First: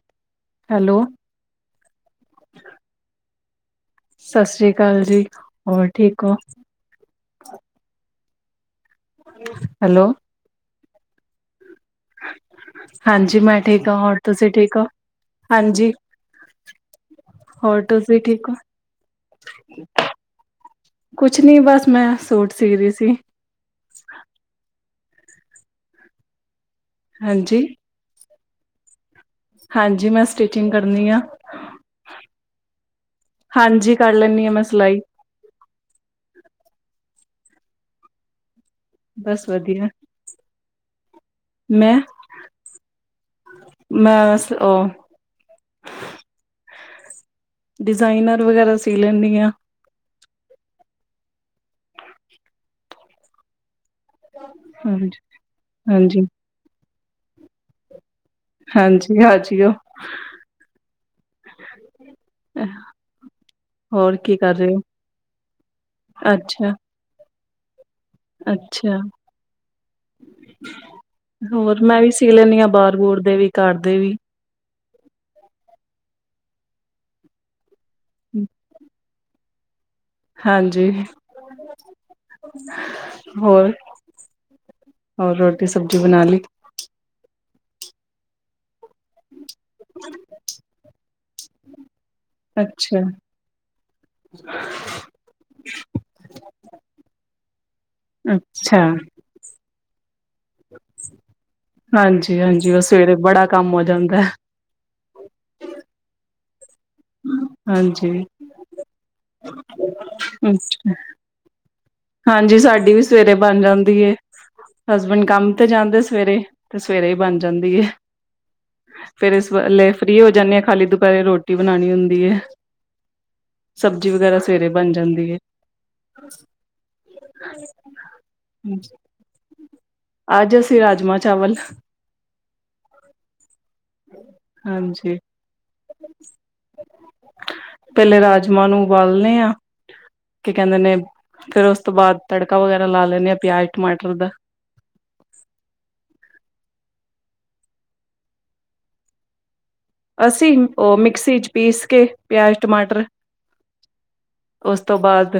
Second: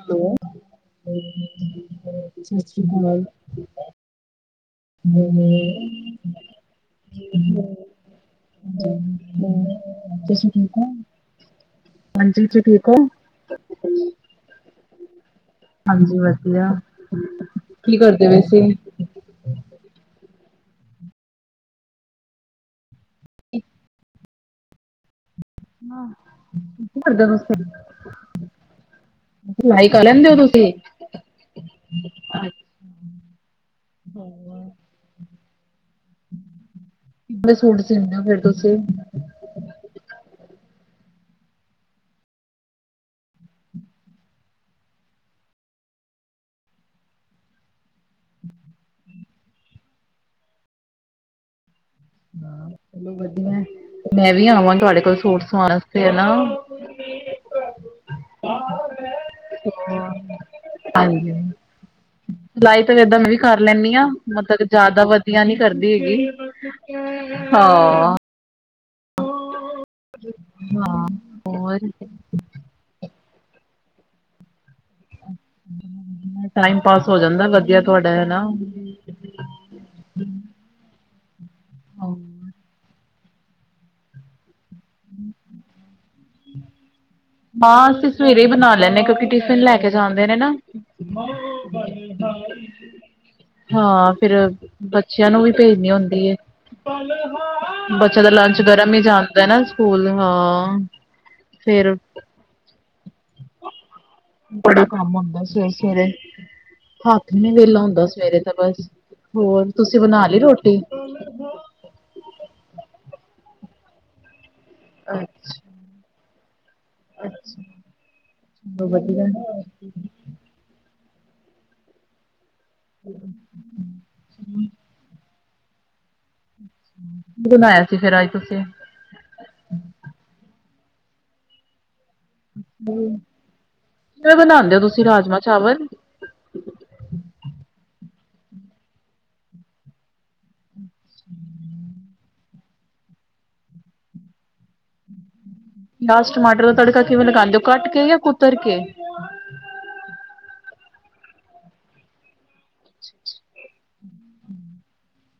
Hello hello ਸਸ੍ਰੀ ਕਾਲ ਸਸ੍ਰੀ ਕਾਲ ਜੀ ਹੋਰ ਠੀਕ ਓ ਹੈਲੋ [unintelligible] ਤੁਸੀ ਠੀਕ ਓ ਹਾਂਜੀ ਤੁਸੀ [unintelligible] ਠੀਕ ਓ ਹਾਂਜੀ ਮੈਂ ਠੀਕ ਆਂ ਹੋਰ ਤੁਸੀਂ ਠੀਕ ਓ ਹਾਂਜੀ ਹੋਰ ਕੀ ਤੁਸੀ ਕਰਦੇ ਪਏ ਠੀਕ ਓ ਸੀ? ਕੁਛ ਨੀ ਬਸ ਮੈਂ ਸੂਟ ਸੀ ਰੀ ਸੀ ਇੱਕ [unintelligible] ਹਾਂ ਮਦਰ ਹਾਂਜੀ ਵਾਸਤੇ। [unintelligible] ਹਾਂਜੀ ਮੈਂ ਸਟਿਚਿੰਗ ਕਰਨੀ ਆ ਹਾਂਜੀ ਕਰ ਲੈਨੀ ਆਂ ਮੈਂ ਕਿੰਨੇ ਸਿਲਾਈ ਕਿਵੇਂ ਸੂਟ ਸੀਦੇਂ ਹੋ ਫਿਰ ਤੁਸੀਂ ਬਸ ਵਧੀਆ ਮੈਂ ਮੈਂ ਸ ਉਹ ਡਿਜ਼ਾਇਨਰ ਵਗੈਰਾ ਸੀ ਲੈਨੀ ਆਂ ਚਲੋ ਵਧੀਆ ਐ ਮੈਂ ਵੀ ਆਵਾਂ ਤੁਹਾਡੇ ਕੋਲ ਹਾਂਜੀ ਸੂਟ ਸਵਾਉਣ ਵਾਸਤੇ ਹਾਂਜੀ ਹਨਾ [unintelligible] ਹਾਂਜੀ ਆ ਜੀਓ ਹਾਂਜੀ ਸਿਲਾਈ ਤਾਂ ਏਦਾਂ ਮੈਂ ਵੀ ਕਰ ਲੈਨੀ ਆਂ ਹੋਰ ਕੀ ਕਰ ਮਦਦ ਰਹੇ ਹੋ ਜਿਆਦਾ ਵਧੀਆ ਨੀ ਕਰਦੀ ਹੈਗੀ ਅੱਛਾ ਹਾਂ ਅੱਛਾ ਹੋਰ ਮੈਂਵੀ ਸੀ ਲੈਂਨੀ ਆਂ ਬਾਹਰ ਬੁਰ ਦੇ ਵੀ ਘਰਦੇ ਵੀ ਟਾਈਮ ਪਾਸ ਹੋ ਜਾਂਦਾ ਵਧੀਆ ਤੁਹਾਡਾ ਹੈਨਾ ਹਾਂਜੀ ਹਾਂ। ਹੋਰ ਹੋਰ ਰੋਟੀ ਸਬਜ਼ੀ ਬਣਾ ਲੀ ਹਾਂ ਅਸੀਂ ਸਵੇਰੇ ਹੀ ਬਣਾ ਲਏ ਨੇ ਕਿਉਂਕਿ ਟਿਫਿਨ ਲੈ ਕੇ ਜਾਂਦੇ ਨੇ ਨਾ ਅੱਛਾ ਹਾਂ ਫਿਰ ਬੱਚਿਆਂ ਨੂੰ ਵੀ ਭੇਜਨੀ ਹੁੰਦੀ ਏ ਬੱਚਿਆਂ ਦਾ ਲੰਚ ਅੱਛਾ ਗਰਮ ਹੀ ਜਾ ਐ ਨਾ ਸਕੂਲ ਹਾਂ ਫੇਰ ਜੀ ਹਾਂਜੀ ਉਹ ਸਵੇਰੇ ਬੜਾ ਕੰਮ ਹੋ ਜਾਂਦਾ ਐ ਬੜਾ ਕੰਮ ਹੁੰਦਾ ਸਵੇਰੇ-ਸਵੇਰੇ ਹੱਥ ਨੀ ਵੇਲਾ ਹੁੰਦਾ ਹਾਂਜੀ ਸਵੇਰੇ ਤਾਂ ਬਸ ਹੋਰ ਤੁਸੀਂ ਬਣਾ ਲੀ ਰੋਟੀ ਅੱਛਾ ਹਾਂਜੀ ਸਾਡੀ ਵੀ ਸਵੇਰੇ ਬਣ ਜਾਂਦੀ ਏ ਹਸਬੈਂਡ ਕੰਮ ਅੱਛਾ ਤੇ ਜਾਂਦੇ ਸਵੇਰੇ ਤੇ ਸਵੇਰੇ ਹੀ ਬਣ ਅੱਛਾ ਜਾਂਦੀ ਏ ਚਲੋ ਵਧੀਆ ਫੇਰ ਇਸ ਕੀ ਵੈਲੈ ਫ੍ਰਿਰੀ ਹੋ ਜਾਂਦੇ ਹਾਂ ਖਾਲੀ ਦੁਪਹਿਰੇ ਰੋਟੀ ਬਣਾਣੀ ਹੁੰਦੀ ਏ ਸਬਜ਼ੀ ਵਗੈਰਾ ਸਵੇਰੇ ਬਣ ਜਾਂਦੀ ਏ ਅ [inaudible] ਕਿ [unintelligible] ਬਣਾਇਆ ਸੀ ਫਿਰ ਅਜ ਤੁਸੀਂ ਅੱਜ ਅਸੀਂ ਰਾਜਮਾਂ ਚਾਵਲ ਵੇਂ ਬਣਾਂਦੇ ਓ ਤੁਸੀਂ ਹਾਂਜੀ ਰਾਜਮ ਚਾਵਲ ਪਹਿਲੇ ਰਾਜਮਾਂ ਨੂੰ ਉਬਾਲਨੇ ਆ ਕੀ ਕਹਿੰਦੇ ਨੇ ਫੇਰ ਉਸ ਤੋਂ ਬਾਅਦ ਤੜਕਾ ਵਗੈਰਾ ਲਾ ਲੈਨੇ ਆਂ ਪਿਆਜ ਟਮਾਟਰ ਦਾ ਲਾਸ ਟਮਾਟਰ ਦਾ ਤੜਕਾ ਕਿਵੇਂ ਲਗਾਉਂਦੇ ਓ ਕੱਟ ਕੇ ਯਾ ਕੁਤਰ ਕੇ ਅਸੀਂ, ਉਹ ਮਿਕਸੀ ਚ ਪੀਸ ਕੇ, ਪਿਆਜ, ਟਮਾਟਰ ਉਸ ਤੋਂ ਬਾਅਦ,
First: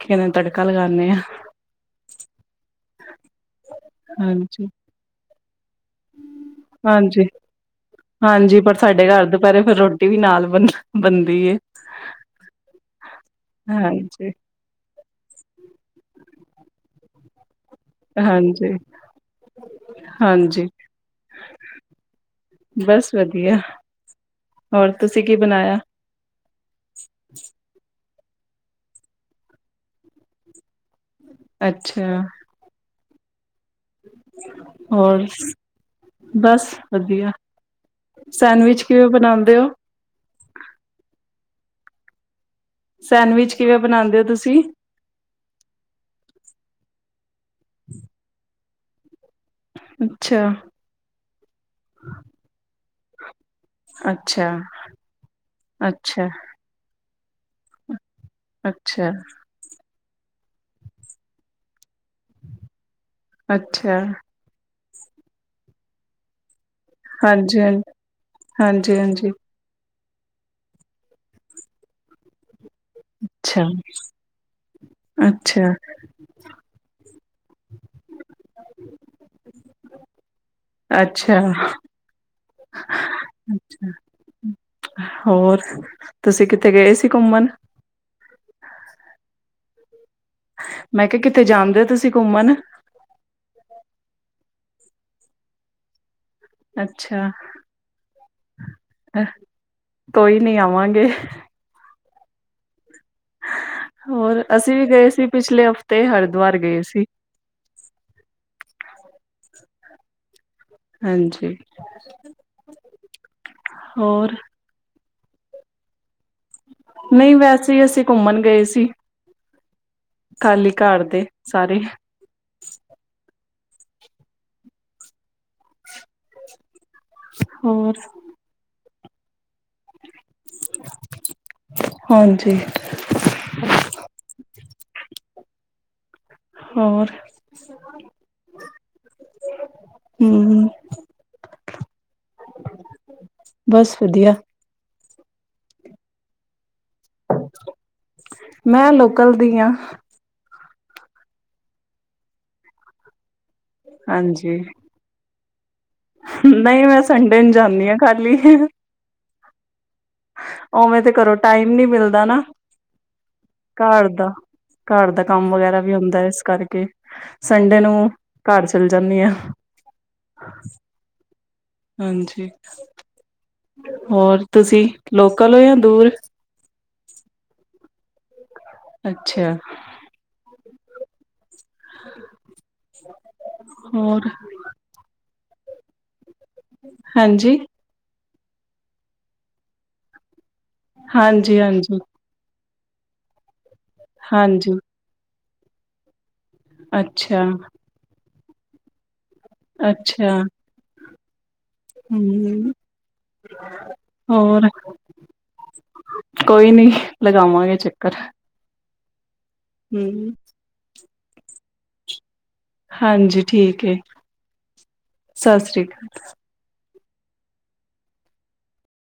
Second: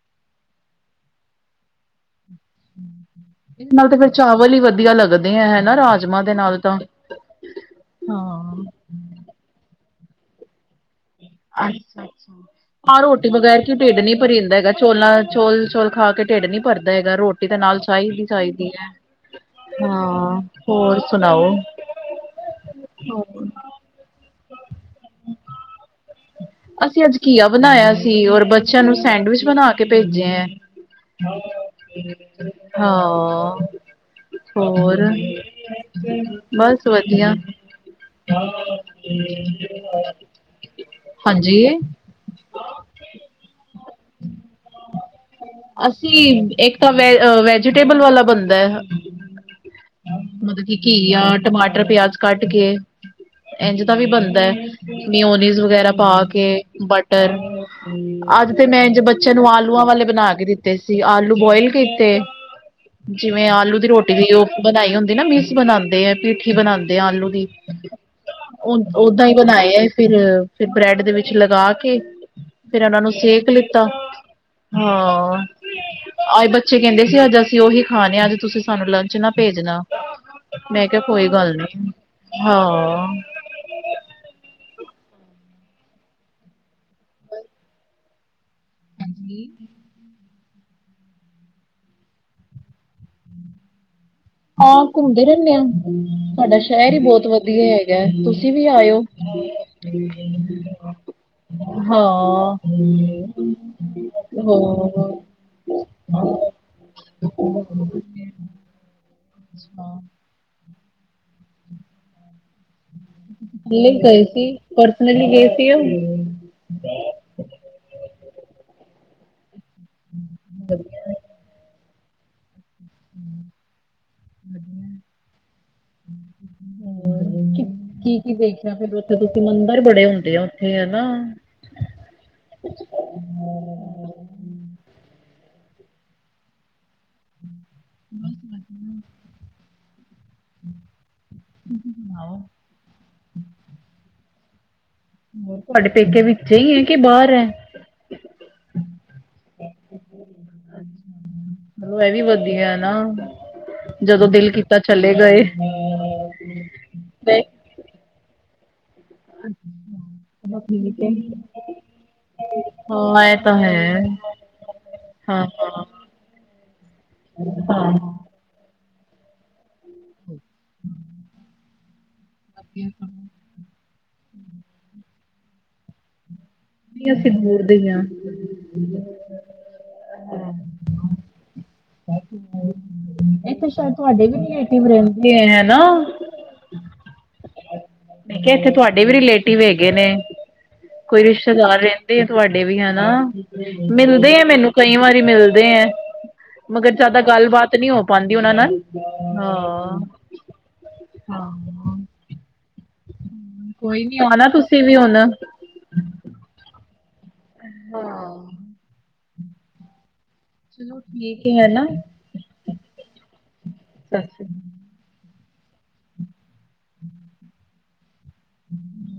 ਕਿਵੇਂ ਤੜਕਾ ਲਗਾਨੇ ਹਾਂ। ਇਸ ਨਾਲ ਤੇ ਫਿਰ ਚਾਵਲ ਹੀ ਹਾਂਜੀ ਵੱਧੀਆ ਲੱਗਦੇ ਆ, ਹੈਨਾ। ਰਾਜ ਰਾਜਮਾਂ ਦੇ ਨਾਲ ਤਾਂ, ਹਾਂਜੀ ਹਾਂ। ਹਾਂਜੀ ਪਰ ਸਾਡੇ ਘਰ ਦੁਪਹਿਰੇ, ਫੇਰ ਰੋਟੀ ਵੀ ਨਾਲ ਬਣ ਬਣਦੀ ਏ ਅੱਛਾ- ਅੱਛਾ, ਹਾਂ, ਰੋਟੀ ਵਗੈਰ ਕਿ ਢਿੱਡ ਨੀ ਹਾਂਜੀ ਭਰੀਂਦਾ ਹੈਗਾ। ਚੋਲਾਂ ਚੋਲ, ਚੋਲ ਖਾ ਕੇ ਢਿੱਡ ਨੀ ਭਰਦਾ ਹੈਗਾ, ਰੋਟੀ ਦੇ ਨਾਲ ਚਾਹੀਦੀ- ਚਾਹੀਦੀ ਹਾਂਜੀ ਹੈ, ਹਾਂ, ਹਾਂਜੀ ਹੋਰ ਸੁਣਾਓ? ਬਸ ਵੱਧੀਆ। ਹੋਰ, ਤੁਸੀਂ ਕੀ ਬਣਾਇਆ? [unintelligible] ਅਸੀਂ ਅੱਜ ਘੀਆ ਬਣਾਇਆ ਸੀ, ਔਰ ਬੱਚਿਆਂ ਨੂੰ ਸੈਂਡਵਿਚ ਬਣਾ ਕੇ ਭੇਜੇ ਹੈ। ਅੱਛਾ ਹਾਂ। ਹੋਰ, ਬਸ ਵੱਧੀਆ। [inaudible] ਸੈਂਡਵਿਚ ਕਿਵੇਂ ਬਣਾਉਂਦੇ ਹੋ ਹਾਂਜੀ। ਸੈਂਡਵਿਚ ਕਿਵੇਂ ਬਣਾਉਂਦੇ ਹੋ ਤੁਸੀਂ? ਅਸੀਂ, ਇੱਕ ਤਾਂ ਵ- ਵੈਜੀਟੇਬਲ ਵਾਲਾ ਬਣਦਾ ਹੈ, ਮਤਲਬ ਅੱਛਾ ਕੀ, ਘੀਆ ਟਮਾਟਰ ਪਿਆਜ ਕੱਟ ਕੇ ਇੰਝ ਦਾ ਵੀ ਬਣਦਾ ਅੱਛਾ ਹੈ, ਮਿਓਨੀ ਵਗੈਰਾ ਪਾ ਅੱਛਾ ਕੇ, ਬਟਰ, ਅੱਜ ਤੇ ਮੈਂ ਇੰਝ ਅੱਛਾ ਬੱਚਿਆਂ ਨੂੰ ਆਲੂਆਂ ਵਾਲੇ ਬਣਾ ਕੇ ਦਿੱਤੇ। ਤੇ ਅਸੀ ਆਲੂ ਬੋਇਲ ਕੀਤੇ, ਜਿਵੇਂ ਆਲੂ ਦੀ ਅੱਛਾ ਰੋਟੀ, ਉਹ ਬਣਾਈ ਹੁੰਦੀ ਨਾ, ਮੀਕਸ ਬਣਾਉਂਦੇ ਹੈ, ਪਿੱਠੀ ਬਣਾਉਂਦੇ ਤੇ ਆਲੂ ਦੀ, ਹਾਂਜੀ ਹਾਂਜੀ ਹਾਂਜੀ ਓ-ਓਦਾਂ ਹਾਂਜੀ ਹੀ ਬਣਾਏ। ਫਿਰ, ਫਿਰ ਬਰੈਡ ਦੇ ਵਿੱਚ ਲਗਾ ਕੇ ਫਿਰ ਉਹਨਾਂ ਨੂੰ ਸੇਕ ਅੱਛਾ ਲਿੱਤਾ, ਹਾਂ। ਅੱਛਾ ਅੱਜ ਬੱਚੇ ਕਹਿੰਦੇ ਸੀ, ਅੱਜ ਅਸੀਂ ਉਹੀ ਖਾਣੇ, ਅੱਜ ਤੁਸੀਂ ਸਾਨੂੰ ਲੰਚ ਨਾ ਭੇਜਣਾ। ਮੈਂ ਕਿਹਾ ਕੋਈ ਅੱਛਾ, ਗੱਲ ਨੀ, ਹਾਂ। ਅੱਛਾ। ਹੋਰ, ਤੁਸੀਂ ਕਿੱਥੇ ਗਏ ਸੀ ਘੁੰਮਣ? ਮੈਂ ਕਿਹਾ, ਕਿੱਥੇ ਜਾਂਦੇ ਹੋ ਤੁਸੀਂ ਘੁੰਮਣ? ਹਾਂ, ਘੁੰਮਦੇ ਰਹਿੰਦੇ ਆ। ਸਾਡਾ ਸ਼ਹਿਰ ਹੀ ਬਹੁਤ ਅੱਛਾ, ਵਧੀਆ ਹੈਗਾ, ਤੁਸੀਂ ਵੀ ਆਇਓ। ਘੁੰਮਾਂਗੇ। ਹਾਂ। ਹੋਰ, ਅਸੀਂ ਵੀ ਗਏ ਹੋਰ ਸੀ ਪਿਛਲੇ ਹਫ਼ਤੇ, ਹਰਿਦੁਆਰ ਗਏ ਸੀ। [inaudible] ਹਾਂ। ਹਾਂਜੀ। ਗਏ ਹੋਰ ਸੀ, ਪਰਸਨਲੀ ਗਏ ਸੀ, ਉਹ ਨਹੀਂ, ਵੈਸੇ ਹੀ ਅਸੀਂ ਘੁੰਮਣ ਗਏ ਸੀ। ਖਾਲੀ ਵਧੀਆ। ਘਰ ਦੇ ਸਾਰੇ ਹਾਂਜੀ। ਹੂੰ, ਹੋਰ ਕੀ -ਕੀ ਦੇਖਿਆ ਫਿਰ ਉਥੇ ਤੁਸੀਂ? ਮੰਦਿਰ ਬੜੇ ਹੁੰਦੇ ਆ ਉੱਥੇ, ਹਨਾ। ਹਾਂਜੀ। ਹੋਰ। ਬਸ ਵਧੀਆ। ਹਮ। [unintelligible] [inaudible] ਬਸ ਵਧੀਆ। ਤੁਹਾਡੇ ਪੇਕੇ ਵਿੱਚੇ ਈ ਐ ਕੇ ਬਾਹਰ ਐ। ਮੈਂ ਲੋਕਲ ਦੀ ਆ ਇਹ ਵੀ ਵਧੀਐ ਨਾ ਜਦੋਂ ਦਿਲ ਹਾਂਜੀ ਕੀਤਾ ਚਲੇ ਗਏ। ਨਹੀਂ ਮੈਂ ਸੰਡੇ ਨੂੰ ਜਾਂਨੀ ਆਂ ਖਾਲੀ। ਅੱਛਾ। ਉਵੇਂ ਤੇ ਘਰੋਂ ਟਾਈਮ ਨੀ ਮਿਲਦਾ ਨਾ ਹਾਂ ਇਹ ਤਾਂ ਹੈ। ਘਰ ਦਾ ਘਰ ਦਾ ਹਾਂ ਕੰਮ ਵਗੈਰਾ ਹਾਂ ਵੀ ਹੁੰਦੈ ਇਸ ਕਰਕੇ ਤੇ ਸੰਡੇ ਹਾਂ ਨੂੰ ਘਰ ਚੱਲ ਜਾਂਨੀ ਆਂ। [inaudible] ਹਾਂਜੀ ਹੋਰ ਤੁਸੀਂ ਲੋਕਲ ਹੋ ਯਾ ਦੂਰ। ਨਈ ਅਸੀ ਦੂਰ ਦੇ ਈ ਆਂ। ਅੱਛਾ। ਐ ਤੇ ਸ਼ਾਇਦ ਤੁਹਾਡੇ ਹੋਰ ਵੀ ਨੀ ਏ। ਰਹਿੰਦੇ ਐ ਨਾ। ਹਾਂਜੀ। ਮੈਂ ਕਿਹਾ ਏਥੇ ਤੁਹਾਡੇ ਵੀ ਰਿਲੇਟਿਵ ਹੈਗੇ ਨੇ, ਕੋਈ ਹਾਂਜੀ ਰਿਸ਼ਤੇਦਾਰ ਹਾਂਜੀ ਰਹਿੰਦੇ ਤੁਹਾਡੇ ਵੀ ਹੈਨਾ। ਮਿਲਦੇ ਐ ਮੈਨੂੰ ਹਾਂਜੀ ਕਈ ਵਾਰੀ ਮਿਲਦੇ ਐ। ਮਗਰ ਜਾਦਾ ਅੱਛਾ ਗੱਲਬਾਤ ਨੀ ਹੋ ਪਾਂਦੀ ਓਨਾਂ ਨਾਲ। ਹਾਂ। ਹਾਂ। ਹੂੰ। ਕੋਈ ਨੀ ਆਣਾ ਹੋਰ। ਤੁਸੀਂ ਵੀ ਹੁਣ ਕੋਈ ਨੀ, ਲਗਾਵਾਂਗੇ ਚੱਕਰ। ਹੂੰ। ਚਲੋ ਠੀਕ ਏ ਐ ਨਾ। ਹਾਂਜੀ ਠੀਕ ਏ ਸਤ ਸ੍ਰੀ ਸਤਿ ਸ੍ਰੀ ਅਕਾਲ।